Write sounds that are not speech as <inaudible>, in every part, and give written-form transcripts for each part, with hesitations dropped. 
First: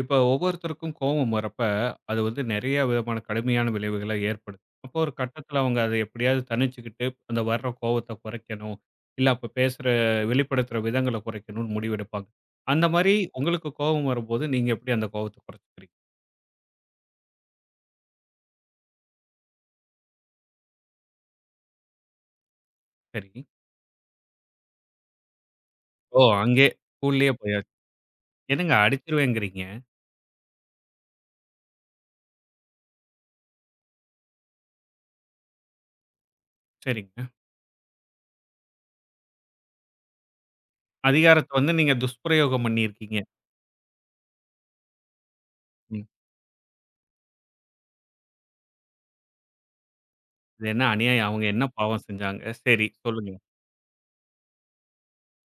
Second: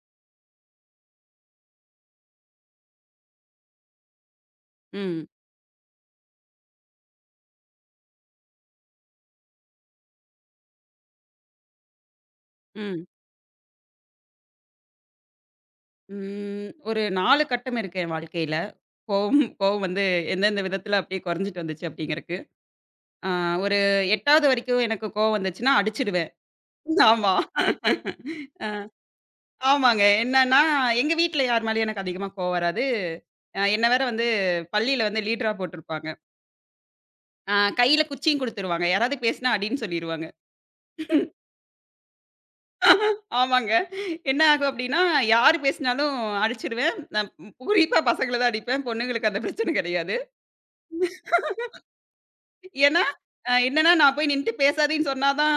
இப்ப ஒவ்வொருத்தருக்கும் கோவம் வரப்ப, அது வந்து நெறைய விதமான கடுமையான விளைவுகள ஏற்படுத்தும். அப்போ ஒரு ம். கட்டத்துல அவங்க அத எப்படியாவது தணிச்சுக்கிட்டு, அந்த வர்ற கோவத்த குறைக்கணும். இல்ல அப்ப பேசுற வெளிப்படுத்துற விதங்கள குறைக்கணும்னு முடிவெடுப்பாங்க. அந்த ம். மாரி உங்களுக்கு கோவம் வரும்போது, நீங்க எப்படி அந்த கோவத்த குறைச்சுக்கிறீங்க? ம். ஒரு 4 கட்டம் இருக்கு என் வாழ்க்கையில. கோவம் கோவம் வந்து எந்தெந்த விதத்தில அப்படியே குறைஞ்சிட்டு வந்துச்சு அப்படிங்கிறக்கு. ஆ சரி. ஒரு 8வது வரைக்கும் எனக்கு கோவம் வந்துச்சுன்னா ஓ! அடிச்சுடுவேன். அங்கே <laughs> ஸ்கூல்லயே ஆமா. போயாச்சு. என்னங்க அடிச்சுருவேங்கிறீங்க. ஆமாங்க. என்னன்னா, எங்க வீட்ல யார் மேலயும் எனக்கு அதிகமா கோவம் வராது. என்ன வந்து பள்ளியில வந்து லீடரா போட்டிருப்பாங்க. சரிங்க. அ கையில குச்சியும் குடுத்துருவாங்க. யாராவது பேசினா அடின்னு சொல்லிருவாங்க. அதிகாரத்த வந்து நீங்க துஷ்பிரயோகம் பண்ணியிருக்கீங்க. ஆமாங்க. என்ன ஆகும் அப்படின்னா, யார் ம். பேசினாலும் அடிச்சுடுவேன். நான் குறிப்பா பசங்கள தான் அடிப்பேன். பொண்ணுங்களுக்கு அந்த பிரச்சனை கிடையாது. இது என்ன அநியாயம்? அவங்க என்ன பாவம் செஞ்சாங்க? சரி, ஏன்னா, சொல்லுங்க. என்னன்னா நான் போய் நின்னுட்டு பேசாதேன்னு சொன்னா தான்,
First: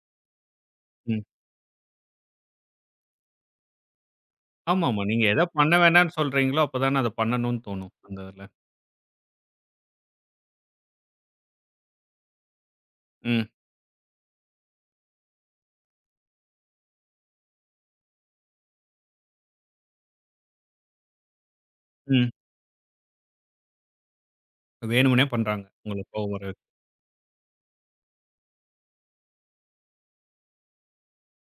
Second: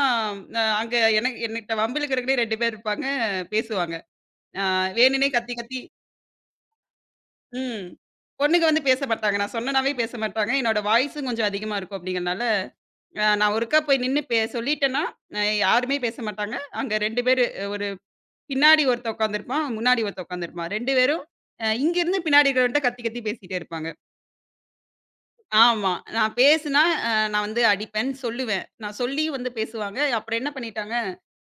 அங்க ம். எனக்கு என்கிட்ட வம்பிழுக்கிறதுக்குன்னே 2 பேர் இருப்பாங்க, பேசுவாங்க. அ ஆமாமா. நீங்க வேணுன்னே எத கத்தி பண்ண கத்தி வேணாம்னு சொல்றீங்களோ, அப்பதானே அத பண்ணணும்னு ம். தோணும். அந்த இதுல. பொண்ணுங்க வந்து பேச மாட்டாங்க. நான் சொன்னேனாவே பேச மாட்டாங்க. என்னோட வாய்ஸும் கொஞ்சம் அதிகமா இருக்கும் அப்படிங்கிறனால, ம், நான் ஒருக்கா போய் நின்னு சொல்லிட்டேன்னா, யாருமே பேச மாட்டாங்க. அங்க 2 பேரு ஒரு பின்னாடி ஒருத்தன் உட்காந்துருப்பான், முன்னாடி ஒருத்தன் உட்காந்துருப்பான். 2 பேரும் இங்கிருந்து ம். பின்னாடி இருக்கிறவன்ட்ட கத்தி கத்தி பேசிட்டே இருப்பாங்க. வேணும்னே பண்றாங்க. ஆமா. உங்களுக்கு கோவம் நான் வர வைக்க. பேசுனா, நான் வந்து அடிப்பேன்னு சொல்லுவேன். நான் சொல்லியும் வந்து பேசுவாங்க. அப்புறம் என்ன பண்ணிட்டாங்க,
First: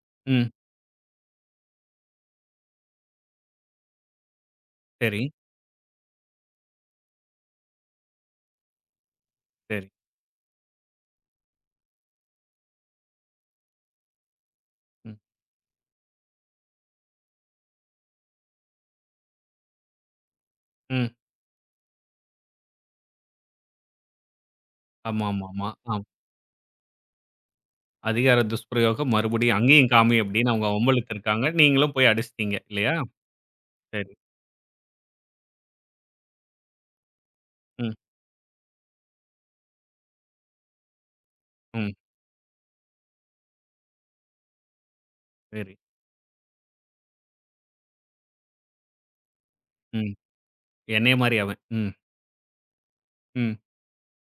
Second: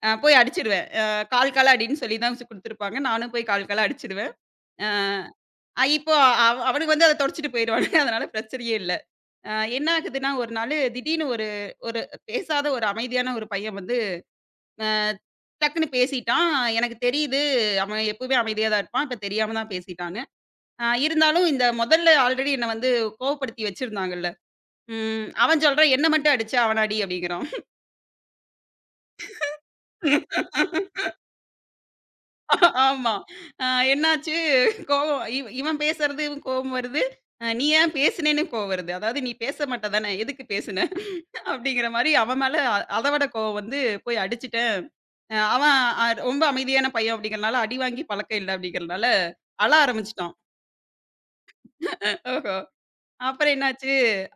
போய் ம். அடிச்சுருவேன். கால் கால் அடின்னு சொல்லி தான் வச்சு குடுத்துருப்பாங்க. நானும் போய் கால் கால் அடிச்சுடுவேன். சரி, இப்போ அவனுக்கு வந்து அத தொடச்சுட்டு போயிருவானுங்க. <laughs> அதனால பிரச்சனையே இல்ல. அ சரி. என்ன ஆகுதுன்னா, ஒரு நாளு திடீர்னு ஒரு ஒரு பேசாத ஒரு அமைதியான ஒரு பையன் வந்து அ ம், டக்குன்னு பேசிட்டான். எனக்கு தெரியுது, அவன் எப்பவுமே அமைதியா தான் இருப்பான். இப்ப தெரியாம தான் பேசிட்டான்னு. ம். இருந்தாலும் இந்த முதல்ல ஆல்ரெடி என்ன வந்து கோவப்படுத்தி வச்சிருந்தாங்கல்ல. ம். அவன் ஆமாமாமா. சொல்றான், ஆம். "என்ன மட்டும் அடிச்ச, அவனடி" அப்படிங்கிறான். அதிகார துஷ்பிரயோகம் மறுபடியும் அங்கேயும் காமி அப்படின்னு அவங்க வம்பிழுத்துருக்காங்க. நீங்களும் போய் அடிச்சிட்டீங்க இல்லையா? ஆமா. அ சரி. என்னாச்சு கோவம் இவன் பேசுறது இவன் கோவம் வருது. "நீ ம், ஏன் பேசுனேன்னு?" கோவம் வருது. அதாவது "நீ பேச மாட்ட தானே, எதுக்கு பேசுன?" அப்படிங்கிற ம். மாரி அவன் மேல அத விட கோவம் வந்து, "போய் அடிச்சுட்டேன்." அ சரி. அவன் அ ரொம்ப அமைதியான பையன் அப்படிங்கிறனால, அடி வாங்கி பழக்கம் இல்ல அப்படிங்கிறனால, ம். ஆரம்பிச்சுட்டான். என்னைய மாரி அவன். ம், ஓஹோ! அப்புறம் ம். என்னாச்சு,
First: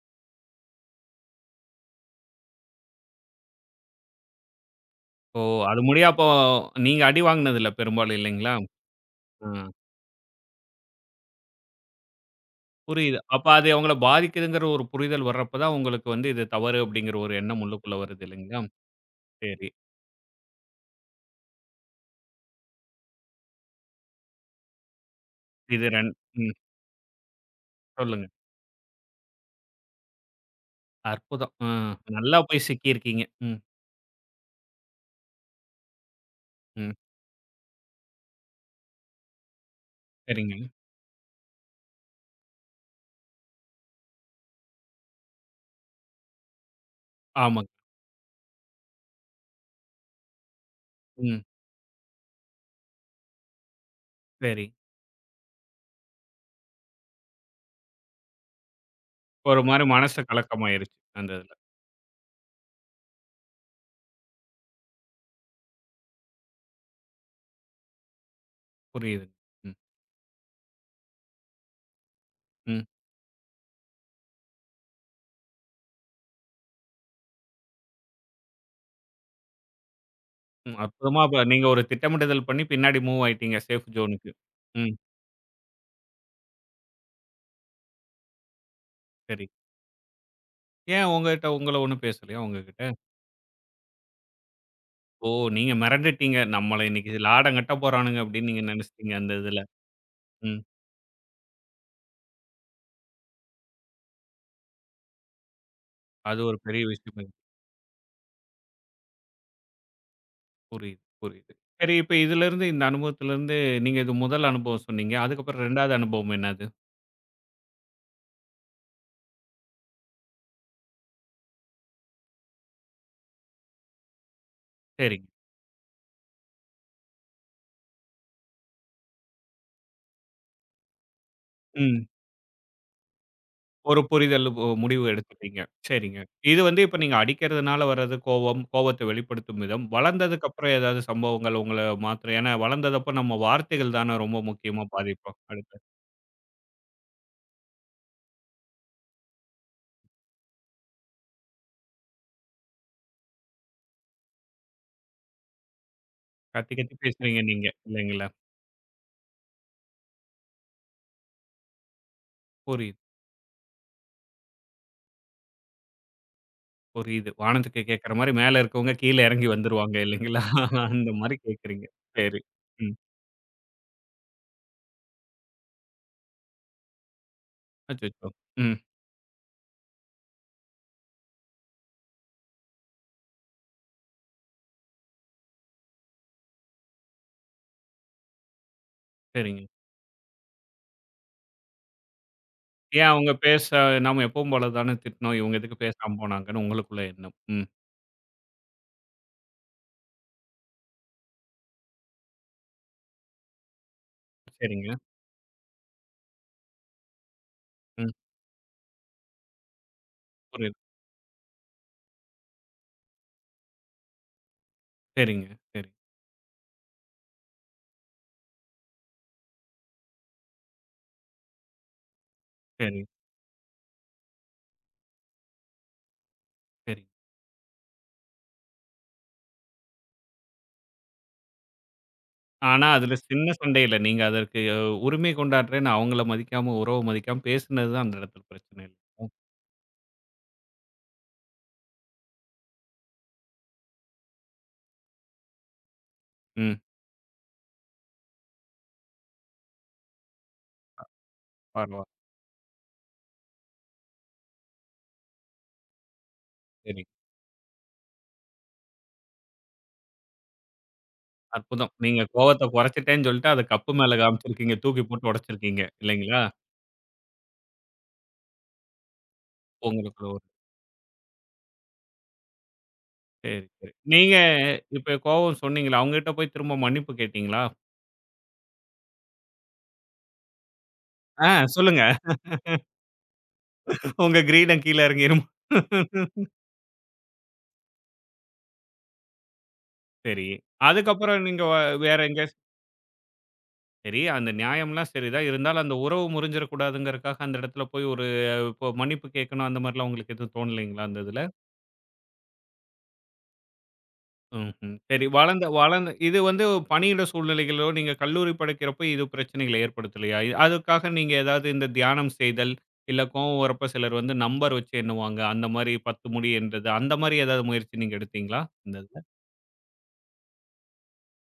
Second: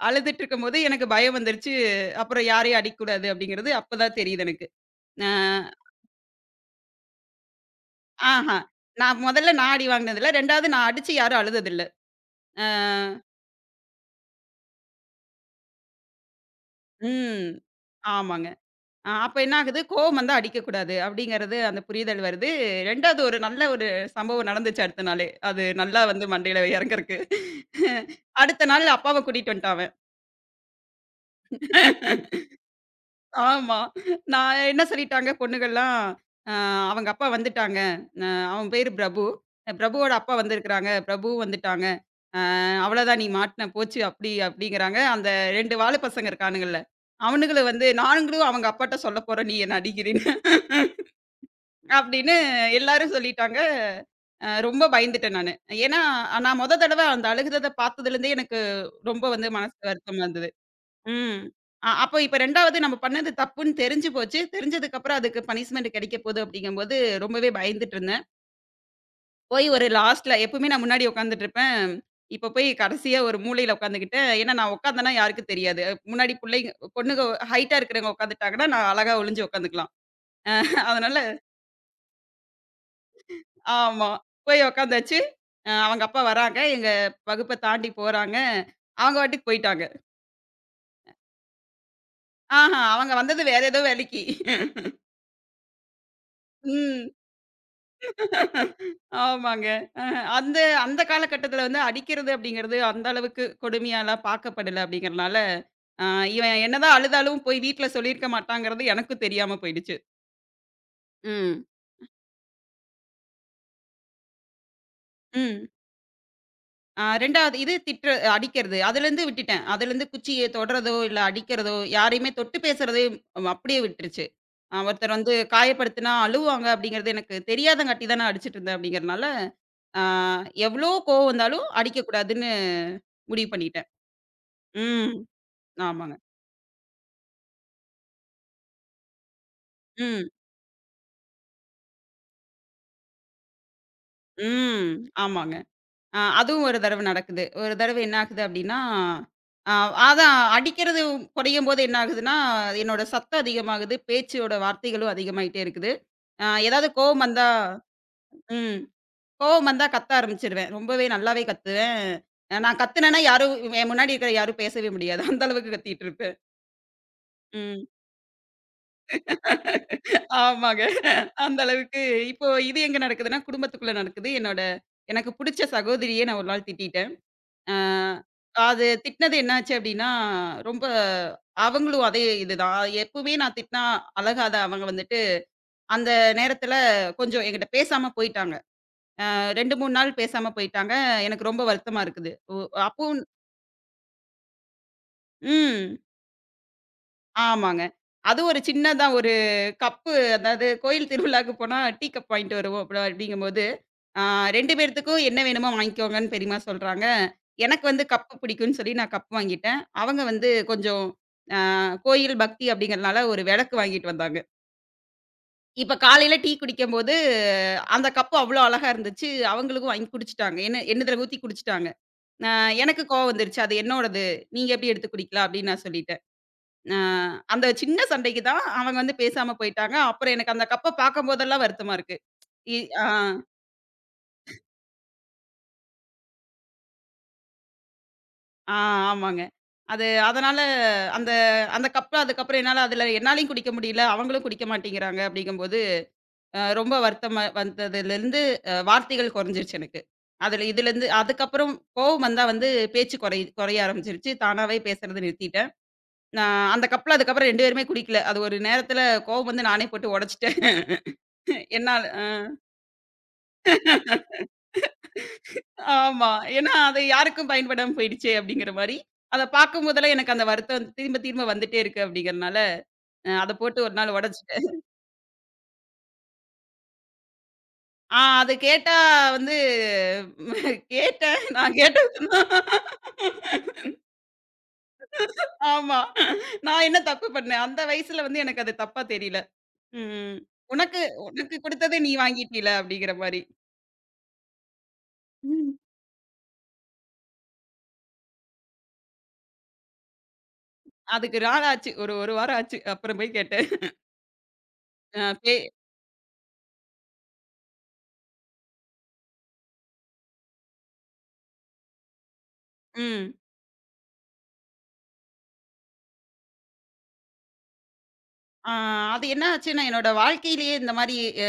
அழுதுட்டு இருக்கும்போது எனக்கு பயம் வந்துருச்சு. அப்புறம் யாரையும் அடிக்கக்கூடாது அப்படிங்கிறது அப்பதான் தெரியுது எனக்கு. அ ஓ! அது முடிய அப்போ நீங்க அடி வாங்குனது இல்ல பெரும்பாலும் இல்லைங்களா? ஆஹா. நான் ஆ. முதல்ல நான் அடி வாங்கினதில்ல. 2வது நான் அடிச்சு யாரும் அழுததில்ல. அ புரியுது. அப்ப அது அவங்கள பாதிக்குதுங்கிற ஒரு புரிதல் வர்றப்ப தான் உங்களுக்கு வந்து இது தவறு அப்படிங்கிற ஒரு ம். எண்ணம் உள்ளுக்குள்ள வருது ஆமாங்க. இல்லைங்களா? அப்ப என்ன சரி. ஆகுது, கோவம் வந்தா அடிக்கக்கூடாது அப்படிங்கிறது அந்த புரிதல் வருது. 2வது ஒரு நல்ல சம்பவம் நடந்துச்சு அடுத்த நாளே. அது இது நல்லா வந்து 2 ம். மண்டையில இறங்கறக்கு. சொல்லுங்க. அடுத்த நாள் அப்பாவ கூட்டிட்டு வந்துட்டான் அவன். அற்புதம். நல்லா போய் சிக்கியிருக்கீங்க. ம், ஆமா. நான் என்ன சொல்லிட்டாங்க பொண்ணுங்கள்லாம், அ ம். அவங்க அப்பா வந்துட்டாங்க. அ அவன் பேரு பிரபு. பிரபுவோட அப்பா சரிங்க. வந்திருக்கிறாங்க. பிரபுவும் வந்துட்டாங்க. அவ்வளதான் நீ மாட்டுன போச்சு அப்படி அப்படிங்கிறாங்க. அந்த 2 வால பசங்க இருக்கானுங்கல்ல. அவனுங்கள ஆமாங்க. வந்து நானுங்களும் அவங்க அப்பாட்ட சொல்ல போறேன் நீ என்ன அடிக்கிறேன்னு. <laughs> ம். அப்படின்னு எல்லாரும் சொல்லிட்டாங்க. சரி. ரொம்ப பயந்துட்டேன் நானு. ஏன்னா நான் மொத தடவ அந்த அழுகுறத பார்த்ததுலேருந்தே எனக்கு ரொம்ப வந்து ஒரு மனசு மாரி மனசு வருத்தமா இருந்தது. கலக்கமாயிருச்சு. அந்த ம். இதுல. அப்போ இப்ப 2வது நம்ம பண்ணது தப்புன்னு தெரிஞ்சு போச்சு. தெரிஞ்சதுக்கப்புறம் அதுக்கு பனிஷ்மென்ட் கிடைக்க போகுது அப்படிங்கும்போது ரொம்பவே பயந்துட்டு இருந்தேன். புரியுது. போய் ம், ஒரு லாஸ்ட்ல எப்பவுமே நான் முன்னாடி உட்காந்துட்டுருப்பேன். இப்ப போய் ம், கடைசியா ஒரு மூலையில உட்காந்துக்கிட்டேன். ஏன்னா நான் உட்காந்தேன்னா யாருக்கும் தெரியாது. முன்னாடி பொண்ணுங்க ஹைட்டா இருக்கிறவங்க உட்காந்துட்டாங்கன்னா, நான் அழகா ஒளிஞ்சு உட்காந்துக்கலாம். ம். <laughs> அதனால அற்புதமா அப்ப நீங்க ஒரு திட்டமிடுதல் பண்ணி பின்னாடி மூவ் ஆயிட்டீங்க சேஃப் ஆமா. ஜோனுக்கு. போய் ம். உட்காந்தாச்சு. அவங்க அப்பா வராங்க. எங்க வகுப்ப தாண்டி போறாங்க. அவங்க சரி. பாட்டுக்கு போயிட்டாங்க. ஏன் உங்ககிட்ட உங்கள ஒண்ணும் பேசலையா ஆஹா! உங்ககிட்ட? அவங்க வந்தது வேற ஏதோ வேலைக்கு. <laughs> ஓ! நீங்க மிரண்டுட்டீங்க. நம்மள ம். இன்னைக்கு லாடம் கட்ட போறானுங்க அப்படின்னு நீங்க நினைச்சிட்டீங்க அந்த இதுல. ஆமாங்க. அந்த ம். அந்த காலகட்டத்தில வந்து அடிக்கிறது அப்படிங்கிறது அந்த அளவுக்கு கொடுமையாலாம் பார்க்கப்படல அப்படிங்கிறனால, அ அது ஒரு இவன் பெரிய என்னதான் விஷயம். அழுதாலும் போய் வீட்ல சொல்லியிருக்க மாட்டாங்கிறது எனக்கும் தெரியாம போயிடுச்சு. புரியுது, புரியுது. ம். சரி இப்ப இதிலிருந்து இந்த அனுபவத்திலிருந்து நீங்க இது முதல் அனுபவம் சொன்னீங்க. அதுக்கப்புறம் ம். 2வது அனுபவம் என்னது? 2வது இது திட்ற அடிக்கிறது. அதுலேருந்து விட்டுட்டேன். அதுலேருந்து குச்சிய தொடுறதோ, இல்ல அடிக்கிறதோ, யாரையுமே தொட்டு பேசுறதே அப்படியே விட்டுருச்சு. ஒருத்தர் சரிங்க. வந்து காயப்படுத்தினா அழுவாங்க அப்படிங்கிறது எனக்கு தெரியாதங்காட்டி தான் நான் அடிச்சுட்டு இருந்தேன் அப்படிங்கிறனால, அ எவ்வளோ கோவம் வந்தாலும் ம். அடிக்கக்கூடாதுன்னு முடிவு பண்ணிட்டேன். ஒரு புரிதல் முடிவு ம். எடுத்துட்டீங்க. ஆமாங்க. சரிங்க. இது வந்து இப்ப நீங்க அடிக்கிறதுனால வர்றது கோவம், கோவத்த வெளிப்படுத்தும் விதம். ம். வளர்ந்ததுக்கு அப்புறம் ஏதாவது சம்பவங்கள் உங்கள மாத்துற ஏன்னா வளர்ந்ததப்ப நம்ம வார்த்தைகள் தான ரொம்ப முக்கியமா ம். பாதிப்போம். ஆமாங்க. அடுத்து அதுவும் ஒரு தடவ நடக்குது. ஒரு தடவ என்ன ஆகுது அப்டின்னா, அ அதான் அடிக்கிறது குறையும்போது என்ன ஆகுதுன்னா, என்னோட சத்தம் அதிகமாகுது. பேச்சோட வார்த்தைகளும் அதிகமாயிட்டே இருக்குது. கத்தி ஏதாவது கத்தி கோவம் பேசுறீங்க வந்தா நீங்க இல்லைங்களா? ம். கோவம் வந்தா கத்த ஆரம்பிச்சுருவேன். ரொம்பவே நல்லாவே கத்துவேன். நான் புரியுது, கத்துனேன்னா யாரும் என் முன்னாடி இருக்கிற யாரும் பேசவே முடியாது. அந்த அளவுக்கு கத்திட்டு இருப்பேன். புரியுது. வானத்துக்கு ம். கேட்கிற மாரி மேல இருக்கவங்க கீழ இறங்கி வந்துருவாங்க இல்லைங்களா? ஆமாங்க. அந்த மாரி அந்த கேட்கிறீங்க. அளவுக்கு சரி. இப்போ இது ம். எங்க நடக்குதுன்னா, குடும்பத்துக்குள்ள நடக்குது. எனக்கு புடிச்ச சகோதரியே நான் ஒரு நாள் திட்டிட்டேன். அ அச்சச்சோ! ம். அது திட்டினது என்னாச்சு அப்படின்னா, ரொம்ப அவங்களும் அதே இதுதான். எப்பவுமே நான் திட்டினா அழகாத அவங்க வந்துட்டு, அந்த நேரத்தில கொஞ்சம் என்கிட்ட பேசாம போயிட்டாங்க. சரிங்க. 2, 3 நாள் பேசாம போயிட்டாங்க. எனக்கு ரொம்ப வருத்தமா இருக்குது. ஒ ஏன் அப்பவும் அவங்க பேச நாம எப்பவும் போல தானே திட்டினோம். இவங்க எதுக்கு ம். பேசாம போனாங்கன்னு உங்களுக்குள்ள எண்ணம். ம். ஆமாங்க. அது ஒரு சின்னதா ஒரு கப்பு அதாவது கோயில் திருவிழாவுக்கு போனா டீ கப் வாங்கிட்டு வருவோம் அப்படி அப்படிங்கும்போது, ஆ 2 சரிங்க. பேர்த்துக்கும் என்ன வேணுமோ வாங்கிக்கோங்கன்னு பெரியம்மா சொல்றாங்க. எனக்கு வந்து ம். கப்பு பிடிக்கும்னு சொல்லி நான் கப் வாங்கிட்டேன். அவங்க வந்து புரியுது. கொஞ்சம் ஆ கோயில் பக்தி அப்படிங்கிறனால ஒரு விளக்கு வாங்கிட்டு வந்தாங்க. சரிங்க. சரி, இப்ப காலையில டீ குடிக்கும்போது அந்த கப்பு அவ்வளோ அழகா இருந்துச்சு. அவங்களுக்கும் வாங்கி குடிச்சுட்டாங்க. என்னதுல ஊத்தி குடிச்சுட்டாங்க. ஆ சரி, எனக்கு கோவம் வந்துருச்சு. அது என்னோடது. நீங்க எப்படி எடுத்து குடிக்கலாம் அப்படின்னு நான் சொல்லிட்டேன். அ சரி. அந்த சின்ன சண்டைக்கு தான் அவங்க வந்து பேசாம போயிட்டாங்க. அப்புறம் எனக்கு அந்த கப்ப பார்க்கும்போதெல்லாம் வருத்தமா இருக்கு. இ ஆனா ஆ, அதுல சின்ன சண்டையில நீங்க அதற்கு உரிமை கொண்டாடுறேன்னு அவங்கள மதிக்காம, உறவ மதிக்காம பேசினது தான் அந்த இடத்துல ஆ பிரச்சனை இல்ல. ஆமாங்க. அது அதனால அந்த அந்த கப்ப அதுக்கப்புறம் என்னாலயும் குடிக்க முடியல. அவங்களும் குடிக்க மாட்டேங்கிறாங்க அப்படிங்கும்போது, ம். ரொம்ப வருத்தமா வந்ததுலருந்து வார்த்தைகள் குறைஞ்சிருச்சு எனக்கு. இதுலருந்து அதுக்கப்புறம் பரவால்ல. கோவம் வந்தா வந்து பேச்சு குறைய ஆரம்பிச்சிருச்சு. தானாவே பேசுறத நிறுத்திட்டேன். நான் அந்த சரி. கப்ல அதுக்கப்புறம் 2 பேருமே குடிக்கல. அது ஒரு நேரத்துல கோவம் வந்து நானே போட்டு உடைச்சுட்டேன். <laughs> அற்புதம். என்னால நீங்க அ. கோவத்த குறைச்சிட்டேன்னு சொல்லிட்டு அத கப்பு மேல காமிச்சிருக்கீங்க. தூக்கி போட்டு உடைச்சிருக்கீங்க. ஆமா. இல்லைங்களா? ஏன்னா, அது யாருக்கும் பயன்படாம போயிடுச்சே அப்படிங்கிற மாரி. அத பார்க்கும்போதெல்லாம் உங்களுக்குள்ள எனக்கு ஒரு அந்த வருத்தம் திரும்ப திரும்ப வந்துட்டே இருக்கு அப்படிங்கிறனால, அத சரி, போட்டு சரி. ஒரு நாள் நீங்க உடைச்சுட்டேன். இப்ப கோவம் சொன்னீங்கல்ல, அவங்ககிட்ட போய் திரும்ப மன்னிப்பு கேட்டீங்களா? ஆ அது கேட்டா வந்து உம், கேட்டேன். ஆ நான் சொல்லுங்க. கேட்டது தான் உங்க கிரீடம் கீழ இறங்கிருமா? ஆமா. நான் என்ன தப்பு பண்ணேன்? அந்த வயசுல வந்து எனக்கு அது தப்பா தெரியல. ம். சரி. உனக்கு அதுக்கப்புறம் உனக்கு நீங்க குடுத்தத நீ வேற எங்கேயாச்சு வாங்கிட்டீல அப்படிங்கிற மாரி. சரி, அந்த நியாயம்லாம் சரிதான். இருந்தாலும் அந்த உறவு முறிஞ்சிற கூடாதுங்கிறதுக்காக அந்த இடத்துல போய் ஒரு இப்போ மன்னிப்பு கேட்கணும் அந்த மாரிலாம் உங்களுக்கு எதுவும் தோணலைங்களா அந்த அதுக்கு இதுல? நாள் ஆச்சு. ஒரு 1 வாரம் ஆச்சு. அப்புறம் போய் கேட்டேன். ம்ஹ்ம். அ சரி பே வளர்ந்த வளர்ந்த இது வந்து பணியிட சூழ்நிலைகளோ, நீங்க கல்லூரி படிக்கிறப்போ இது பிரச்சனைகள ஏற்படுத்தலையா? அதுக்காக நீங்க ஏதாவது இந்த தியானம் செய்தல், இல்ல ம். கோவம் வரப்ப சிலர் வந்து நம்பர் வச்சு எண்ணுவாங்க. அந்த மாரி 10 முடி எண்றது, அந்த மாரி ஏதாவது முயற்சி நீங்க எடுத்தீங்களா? ஆ இந்த இதுல? அது என்ன ஆச்சுன்னா, என்னோட வாழ்க்கையிலேயே இந்த மாரி அ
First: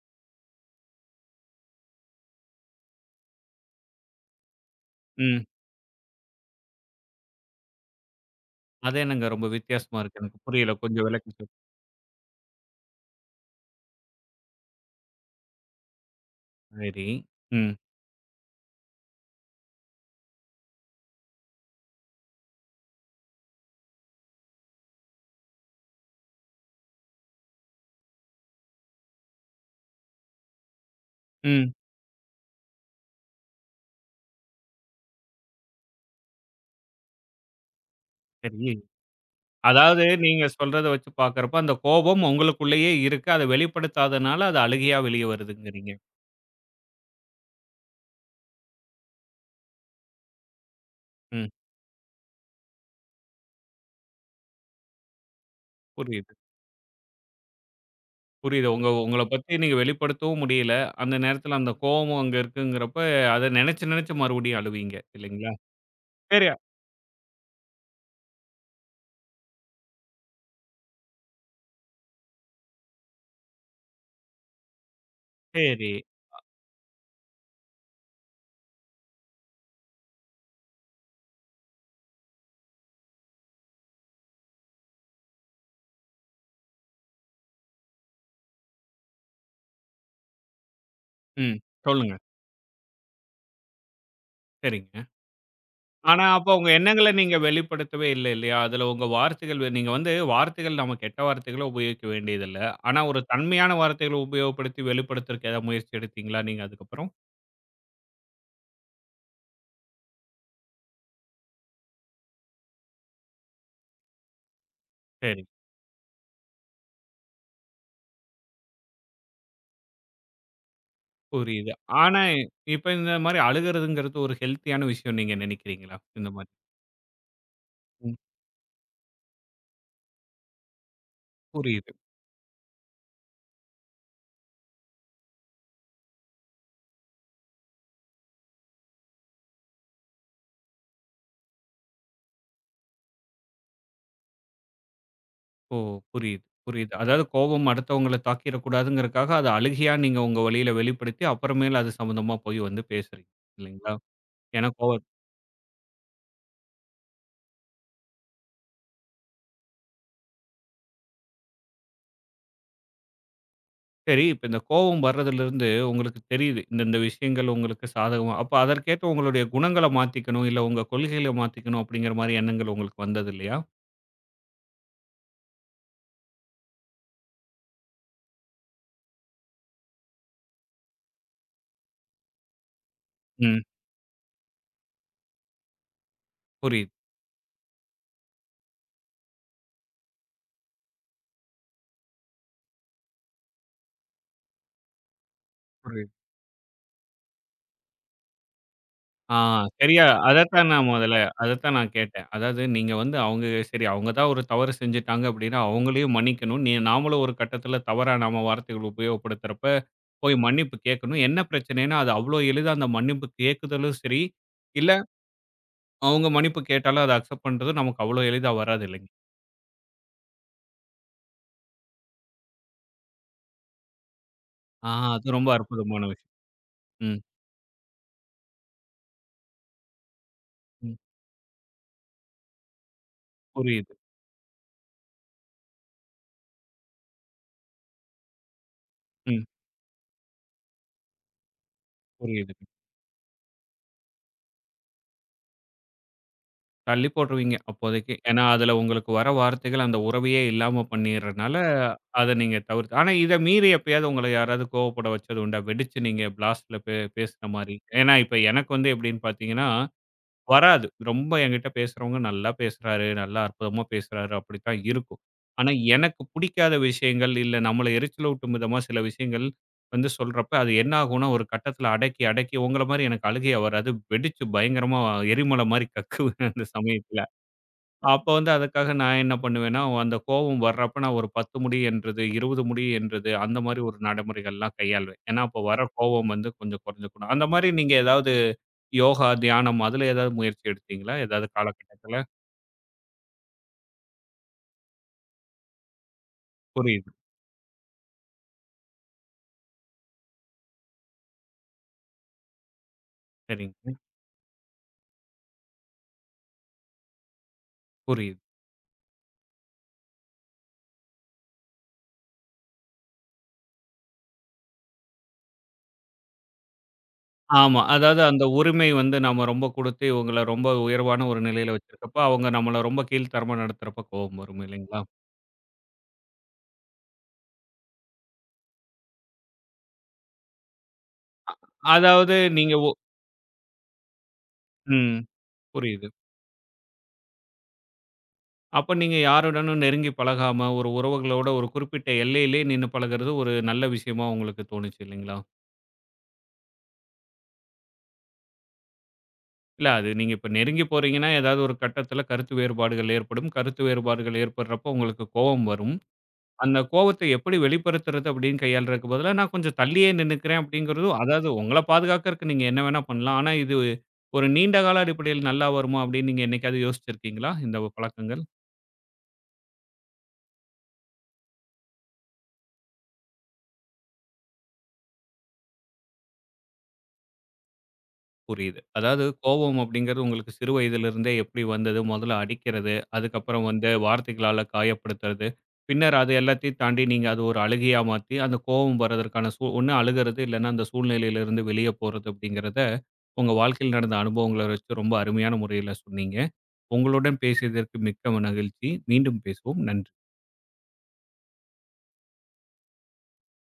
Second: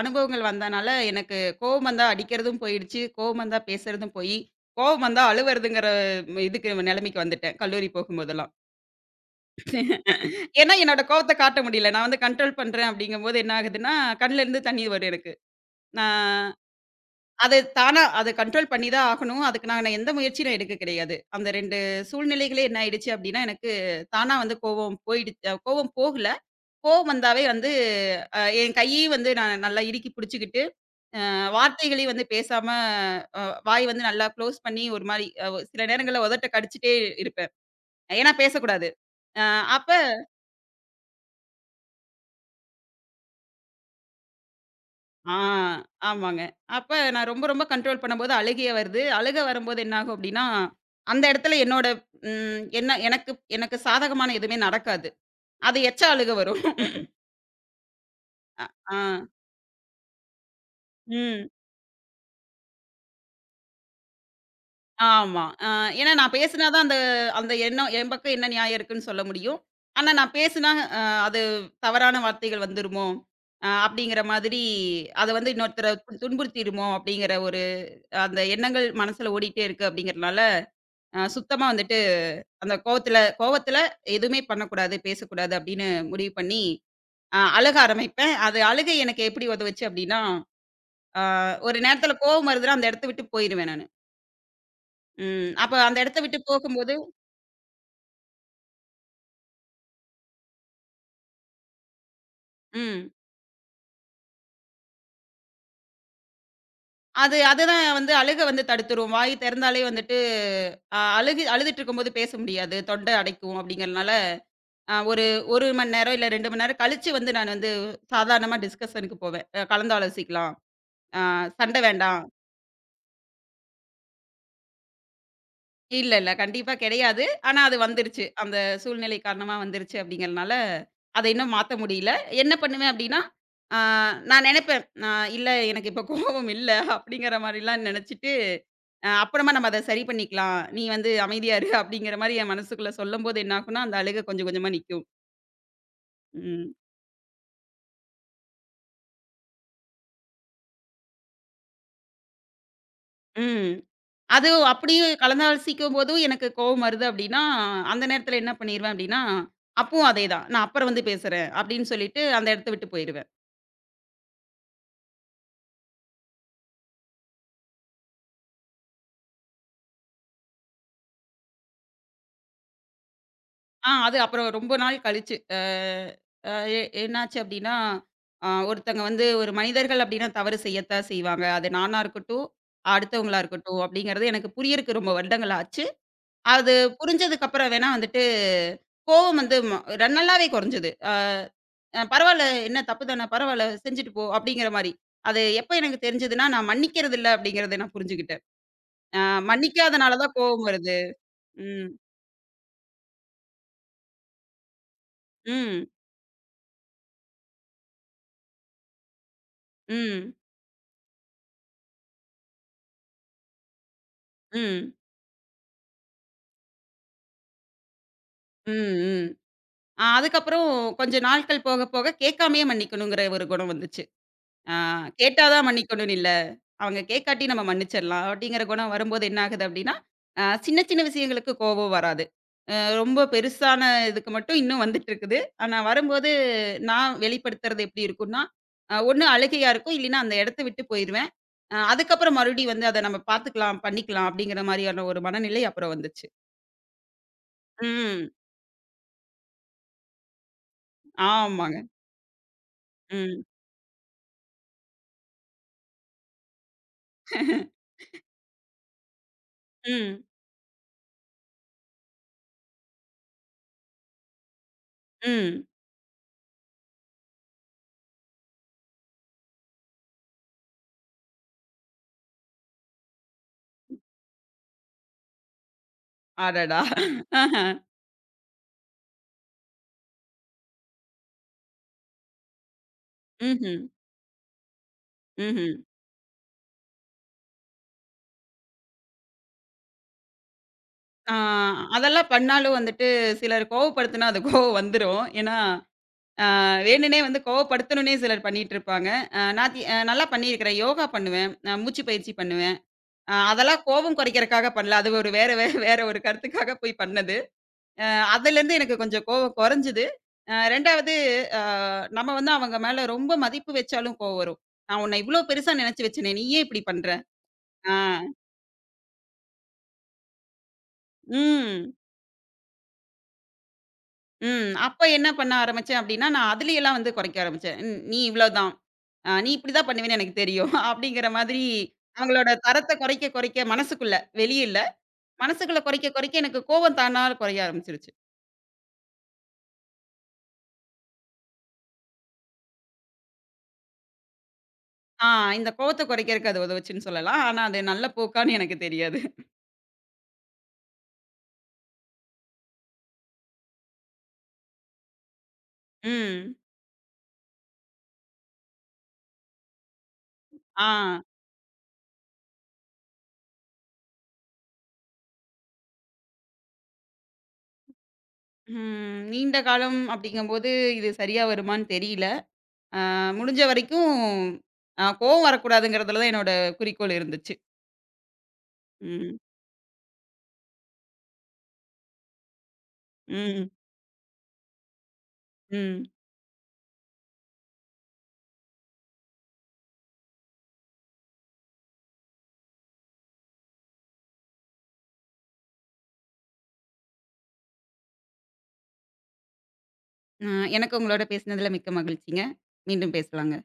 அனுபவங்கள் வந்தனால, எனக்கு கோவம் வந்தா அடிக்கிறதும் போயிடுச்சு. கோவம் வந்தா பேசுறதும் போயி, கோவம் வந்தா ம். அழுவுறதுங்கிற ம், இதுக்கு நெலைமைக்கு வந்துட்டேன், கல்லூரி போகும்போதெல்லாம். அது என்னங்க ரொம்ப வித்தியாசமா இருக்கு. எனக்கு புரியல. ஏன்னா, என்னோட கொஞ்சம் விளக்கி கோவத்த சொல் காட்ட முடியல. நான் வந்து கண்ட்ரோல் பண்றேன் அப்படிங்கும்போது என்ன ஆகுதுன்னா, கண்லேருந்து தண்ணீ வரும் எனக்கு. நான் சரி. அது ம். தானா அத கண்ட்ரோல் பண்ணி தான் ஆகணும். அதுக்கு நான் எந்த முயற்சியும் எடுக்க கிடையாது. அந்த 2 சூழ்நிலைகளே என்ன ஆயிடுச்சு அப்படின்னா, எனக்கு தானா வந்து கோவம் போகல. கோவம் வந்தாவே வந்து என் கையையும் வந்து நான் நல்லா இறுக்கி பிடிச்சுக்கிட்டு, ம். வார்த்தைகளையும் வந்து பேசாம அ வாய் வந்து நல்லா க்ளோஸ் பண்ணி ஒரு மாரி சில நேரங்கள்ல உதட்ட கடிச்சிட்டே இருப்பேன். ஏன்னா சரி. பேசக்கூடாது. அ அப்ப அதாவது நீங்க சொல்றத வச்சு பார்க்கிறப்ப, அந்த கோபம் உங்களுக்குள்ளேயே இருக்கு. அத வெளிப்படுத்தாதனால, அது அழுகையா வெளிய ஆ வருதுங்கிறீங்க. ஆமாங்க. அப்ப நான் ரொம்ப ரொம்ப கண்ட்ரோல் பண்ணும்போது அழுகையே வருது. அழுகை வரும்போது என்ன ஆகும் அப்டின்னா, அந்த ம். இடத்துல என்னோட ம் என்ன எனக்கு எனக்கு சாதகமான எதுவுமே நடக்காது. அது அழுகை புரியுது, வரும். அ புரியுது. உங்க ஆ. உங்கள பத்தி நீங்க வெளிப்படுத்தவும் முடியல. அந்த ம். நேரத்துல அந்த கோவமும் அங்க இருக்குங்கிறப்ப, அத நெனச்சு நெனச்சு மறுபடியும் அழுவீங்க. ஆமா. இல்லைங்களா? ஏன்னா நான் சரி, பேசினா தான் அந்த அந்த எண்ணம் என் பக்கம் என்ன நியாயம் இருக்குன்னு சொல்ல முடியும். ஆனா நான் பேசினா அ அது தவறான வார்த்தைகள் வந்துருமோ! அப்படிங்கிற மாதிரி அத வந்து இன்னொருத்தர சரி. துன்புறுத்திருமோ! அப்படிங்கிற ஒரு அந்த எண்ணங்கள் மனசுல ஓடிட்டே இருக்கு அப்படிங்கிறனால, சுத்தமா வந்துட்டு அந்த கோவத்துல கோவத்துல எதுவுமே பண்ணக்கூடாது, பேசக்கூடாது அப்படின்னு முடிவு பண்ணி, அழுக ஆரம்பிப்பேன். அது அழுகை எனக்கு எப்படி உதவுச்சு அப்படின்னா, அ ம். ஒரு சொல்லுங்க. நேரத்துல கோவம் வருதுன்னா அந்த இடத்த விட்டு போயிருவேன் நானு. சரிங்க. ம். அப்ப அந்த இடத்த ஆனா, விட்டு அப்ப உங்க போகும்போது எண்ணங்கள நீங்க வெளிப்படுத்தவே இல்ல இல்லையா? அதுல உங்க வார்த்தைகள் நீங்க வந்து வார்த்தைகள் நம்ம கெட்ட வார்த்தைகள உபயோகிக்க வேண்டியதில்ல. ஆனா, ம். ஒரு தன்மையான வார்த்தைகள உபயோகப்படுத்தி வெளிப்படுத்துறக்கு ஏதாவது முயற்சி எடுத்தீங்களா நீங்க அதுக்கப்புறம்? அது அதுதான் வந்து அழுக வந்து தடுத்துரும். வாய் திறந்தாலே வந்துட்டு அ அழுகு அழுதுட்டுருக்கும்போது பேச முடியாது. தொண்டை அடைக்கும் அப்படிங்கிறனால, ஒரு சரி, 1 மணி நேரம் இல்ல 2 மணி நேரம் கழிச்சு வந்து நான் வந்து சாதாரணமா டிஸ்கஷனுக்கு போவேன். கலந்தாலோசிக்கலாம். அ புரியுது. சண்டை ஆனா, வேண்டாம். இப்ப இந்த மாரி அழுகுறதுங்கிறது ஒரு ஹெல்த்தியான விஷயம் நீங்க நினைக்கிறீங்களா? இந்த இல்ல. மாரி. கண்டிப்பா கிடையாது. ஆனா அது ம். வந்துருச்சு. அந்த சூழ்நிலை காரணமா வந்துருச்சு அப்படிங்கிறனால, அத இன்னும் மாத்த புரியுது. முடியல. என்ன பண்ணுவேன் அப்படின்னா, அ நான் நெனைப்பேன். இல்ல எனக்கு இப்போ கோவம் இல்ல அப்படிங்கிற மாரிலாம் நெனைச்சிட்டு அப்புறமா நம்ம அத சரி பண்ணிக்கலாம். நீ வந்து அமைதியா இரு அப்படிங்கிற மாரி என் மனசுக்குள்ள சொல்லும்போது என்ன ஆகும்னா, அந்த அழுகை கொஞ்சம் கொஞ்சமா நிக்கும். ஓ! புரியுது, ம். புரியுது. அதாவது கோபம் அடுத்தவங்கள தாக்கிறக்கூடாதுங்கிறக்காக, அத அழுகையா நீங்க உங்க வழியில வெளிப்படுத்தி, அப்புறமேல் அது சம்மந்தமா போய் வந்து பேசுறீங்க. ம். இல்லைங்களா? அது ஏன்னா கோவ அப்படியும் கலந்தாலோசிக்கும்போதும் எனக்கு கோவம் வருது அப்படின்னா, அந்த நேரத்தில என்ன பண்ணிருவேன் அப்படின்னா, அப்பவும் அதேதான். நான் அப்புறம் வந்து பேசுறேன் அப்படின்னு சொல்லிட்டு அந்த இடத்த விட்டு போயிருவேன். சரி, இப்ப இந்த கோவம் வர்றதுலருந்து உங்களுக்கு தெரியுது. இந்தந்த விஷயங்கள் உங்களுக்கு சாதகமா அப்ப அதற்கேற்ப உங்களுடைய குணங்கள மாத்திக்கணும், இல்ல உங்க கொள்கைகள மாத்திக்கணும் அப்படிங்கிற மாரி எண்ணங்கள் உங்களுக்கு வந்தது இல்லையா? அது அப்புறம் ரொம்ப நாள் கழிச்சு. அ அ எ என்னாச்சு அப்படின்னா, ஒரு மனிதர்கள் அப்படின்னா தவறு செய்யத்தான் செய்வாங்க. அது நானா இருக்கட்டும், அடுத்தவங்களா ம். இருக்கட்டும் அப்படிங்கிறது எனக்கு புரியறக்கு ரொம்ப வருடங்கள் ஆச்சு. அது புரியுது, புரிஞ்சதுக்கு அப்புறம் வேணா வந்துட்டு கோவம் வந்து நல்லாவே குறைஞ்சது. பரவால்ல என்ன தப்பு தான, பரவால்ல செஞ்சுட்டு போ அப்படிங்கிற மாரி. அது எப்ப எனக்கு புரியுது. தெரிஞ்சதுன்னா, நான் மன்னிக்கிறது இல்ல அப்படிங்கிறத நான் புரிஞ்சுகிட்டேன். அ ஆ சரியா மன்னிக்காதனால தான் கோவம் வருது. அதத்தான் ம், நான் கேட்டேன். அதாவது நீங்க வந்து அவங்க சரி அவங்க தான் ஒரு தவறு செஞ்சுட்டாங்க அப்படின்னா, ம், அவங்களையும் மன்னிக்கணும். நீ நாமளும் ஒரு கட்டத்தில தவறா நாம வார்த்தைகள் உபயோகப்படுத்துறப்ப, ம், போய் மன்னிப்பு கேட்கணும். என்ன பிரச்சனைன்னா, அது அவ்வளோ எளிதா அந்த மன்னிப்பு கேட்குதலும் சரி, இல்ல ம், அவங்க மன்னிப்பு கேட்டாலும் அத அக்செப்ட் பண்றது நமக்கு அவ்வளோ எளிதா வராது ம், இல்லைங்க. ம். அதுக்கப்புறம் கொஞ்ச நாட்கள் போக போக கேட்காமயே மன்னிக்கணுங்கிற ஒரு குணம் வந்துச்சு. அ ஆ அது கேட்டா ரொம்ப தான் அற்புதமான மன்னிக்கணும்னு இல்ல. விஷயம். அவங்க ம், கேட்காட்டி நம்ம மன்னிச்சிடலாம் அப்படிங்கிற குணம் வரும்போது என்ன ஆகுது அப்படின்னா, சின்ன ம். சின்ன விஷயங்களுக்கு கோபம் வராது. அ ரொம்ப பெருசான புரியுது. இதுக்கு மட்டும் இன்னும் வந்துட்டு இருக்குது. ஆனா வரும்போது நான் வெளிப்படுத்துறது எப்படி இருக்கும்னா, ஒண்ணு ம். அழுகையா இருக்கும். இல்லைன்னா அந்த இடத்த விட்டு போயிருவேன். அதுக்கப்புறம் புரியுதுங்க. மறுபடியும் வந்து அத நம்ம பார்த்துக்கலாம், பண்ணிக்கலாம் அப்படிங்கிற மாரியான ஒரு மனநிலை அப்புறம் வந்துச்சு. தள்ளி போட்டுருவீங்க அப்போதைக்கு. ம். ஏன்னா, அதுல உங்களுக்கு வர வார்த்தைகள் அந்த உறவையே இல்லாம பண்ணிர்றனால, ஆமாங்க. அத நீங்க தவிர்த்து ஆனா இத ம். மீறி எப்பயாவது உங்கள யாராவது கோவப்பட வச்சது உண்டா? வெடிச்சு நீங்க பிளாஸ்ட்ல பேசுன மாரி. ஏன்னா, இப்ப எனக்கு வந்து எப்படின்னு பார்த்தீங்கன்னா ம். வராது. ரொம்ப என்கிட்ட பேசுறவங்க நல்லா பேசுறாரு, நல்லா அற்புதமா பேசுறாரு அப்படித்தான் இருக்கும். ம். ஆனா எனக்கு பிடிக்காத விஷயங்கள், இல்ல நம்மள எரிச்சல ஊட்டும் விதமா சில விஷயங்கள் வந்து சொல்றப்ப, அது என்ன ஆகும்னா ஒரு கட்டத்தில அடக்கி, அடக்கி உங்கள மாரி எனக்கு அழுகையா வராது. வெடிச்சு பயங்கரமா எரிமலை மாரி கக்குவேன் <laughs> அந்த அடடா! சமயத்தில. ஆஹ. அப்ப வந்து அதுக்காக நான் என்ன பண்ணுவேன்னா, அந்த கோபம் வர்றப்ப நான் ஒரு 10 முடி என்றது, 20 முடி என்றது அந்த ம்ஹ்ம். மாரி ஒரு நடைமுறைகள்லாம் கையாளுவேன். ஏன்னா அப்ப ம்ஹ்ம். வர கோபம் வந்து கொஞ்சம் குறைஞ்சுக்கணும். அந்த மாரி நீங்க ஏதாவது யோகா, தியானம் அதுல ஏதாவது முயற்சி எடுத்தீங்களா? ஆ ஏதாவது காலகட்டத்துல? அதெல்லாம் பண்ணாலும் வந்துட்டு சிலர் கோவப்படுத்துனா அது கோவம் வந்துரும். ஏன்னா, புரியுது. வேணும்னே வந்து கோவப்படுத்தணும்னே சிலர் பண்ணிட்டுருப்பாங்க. அ நான் தி அ நல்லா பண்ணியிருக்கிறேன். யோகா பண்ணுவேன். மூச்சு பயிற்சி பண்ணுவேன். அதெல்லாம் சரிங்க. கோவம் குறைக்கிறக்காக பண்ணல. அது ஒரு வேற ஒரு கருத்துக்காக போய் பண்ணது. அ புரியுது. அதுலேருந்து எனக்கு கொஞ்சம் கோவம் குறைஞ்சது. 2வது அ நம்ம வந்து அவங்க மேல ரொம்ப மதிப்பு வச்சாலும் கோவம் வரும். "நான் உன்ன இவ்ளோ பெருசா நினைச்சு வச்சேனே! நீ ஏன் இப்டி பண்ற?" ஆமா. ஆ. அதாவது அந்த உரிமை வந்து நாம ரொம்ப குடுத்து, இவங்கள ரொம்ப உயர்வான ஒரு நிலையில ம். வச்சிருக்கப்ப, அவங்க நம்மள ரொம்ப கீழ்த்தரமா நடத்துறப்ப கோவம் வரும் ம். இல்லைங்களா? அப்ப என்ன பண்ண ஆரம்பிச்சேன் அப்டின்னா, நான் அதுலயெல்லாம் வந்து குறைக்க ஆரம்பிச்சேன். "ன் நீ இவ்ளோதான். நீ இப்டிதான் பண்ணுவேன்னு எனக்கு தெரியும்." <laughs> அப்டிங்கிற மாதிரி அதாவது அவங்களோட நீங்க ஒ தரத்த குறைக்க குறைக்க மனசுக்குள்ள, வெளிய இல்ல. ம். மனசுக்குள்ள புரியுது. குறைக்க குறைக்க எனக்கு கோவம் தானா குறைய ஆரம்பிச்சுருச்சு. அப்ப நீங்க யாருடனும் நெருங்கி பழகாம, ஒரு உறவுகளோட ஒரு குறிப்பிட்ட எல்லையிலே நின்னு பழகுறது ஒரு நல்ல விஷயமா உங்களுக்கு தோணுச்சு ஆ இல்லைங்களா? இந்த கோவத்த குறைக்கிறதுக்கு அது உதவுச்சுன்னு சொல்லலாம். ஆனா அது நல்ல போக்கான்னு எனக்கு தெரியாது. இல்ல அது நீங்க இப்ப நெருங்கி போறீங்கன்னா, ஏதாவது ஒரு கட்டத்துல கருத்து வேறுபாடுகள் ஏற்படும். கருத்து வேறுபாடுகள் ஏற்படுறப்போ உங்களுக்கு கோவம் வரும். ம். அந்த கோவத்த எப்படி வெளிப்படுத்துறது அப்படின்னு கையாள்றதுக்கு பதிலா, நான் கொஞ்சம் தள்ளியே நின்னுக்கிறேன் ஆ. அப்படிங்கிறதும் அதாவது உங்கள பாதுகாக்கறக்கு நீங்க என்ன வேணா பண்ணலாம். ஆனா இது ஒரு நீண்ட கால அடிப்படையில் நல்லா வருமா அப்படின்னு நீங்க என்னைக்காவது யோசிச்சிருக்கீங்களா? இந்த பழக்கங்கள். ம். நீண்ட காலம் அப்டிங்கும்போது இது சரியா வருமான்னு தெரியல. அ முடிஞ்ச வரைக்கும் கோவம் வரக்கூடாதுங்கிறதுல தான் என்னோட குறிக்கோள் இருந்துச்சு. புரியுது. அதாவது ம். கோபம் அப்படிங்கிறது உங்களுக்கு சிறு வயதிலிருந்தே எப்படி வந்தது? முதல்ல அடிக்கிறது, அதுக்கப்புறம் ம். வந்து வார்த்தைகளால காயப்படுத்துறது, ம். பின்னர் அது எல்லாத்தையும் தாண்டி நீங்க அது ஒரு அழுகையா மாத்தி, அந்த கோபம் வரதற்கான ஒண்ணு அழுகிறது இல்லன்னா அந்த சூழ்நிலையிலிருந்து வெளிய போறது அப்படிங்கிறத, உங்க வாழ்க்கையில் நடந்த அனுபவங்கள வச்சு ரொம்ப அருமையான முறையில சொன்னீங்க. உங்களுடன் பேசியதற்கு மிக்க மகிழ்ச்சி. மீண்டும் பேசுவோம். நன்றி. அ எனக்கு உங்களோட பேசினதுல மிக்க மகிழ்ச்சிங்க. மீண்டும் பேசலாங்க.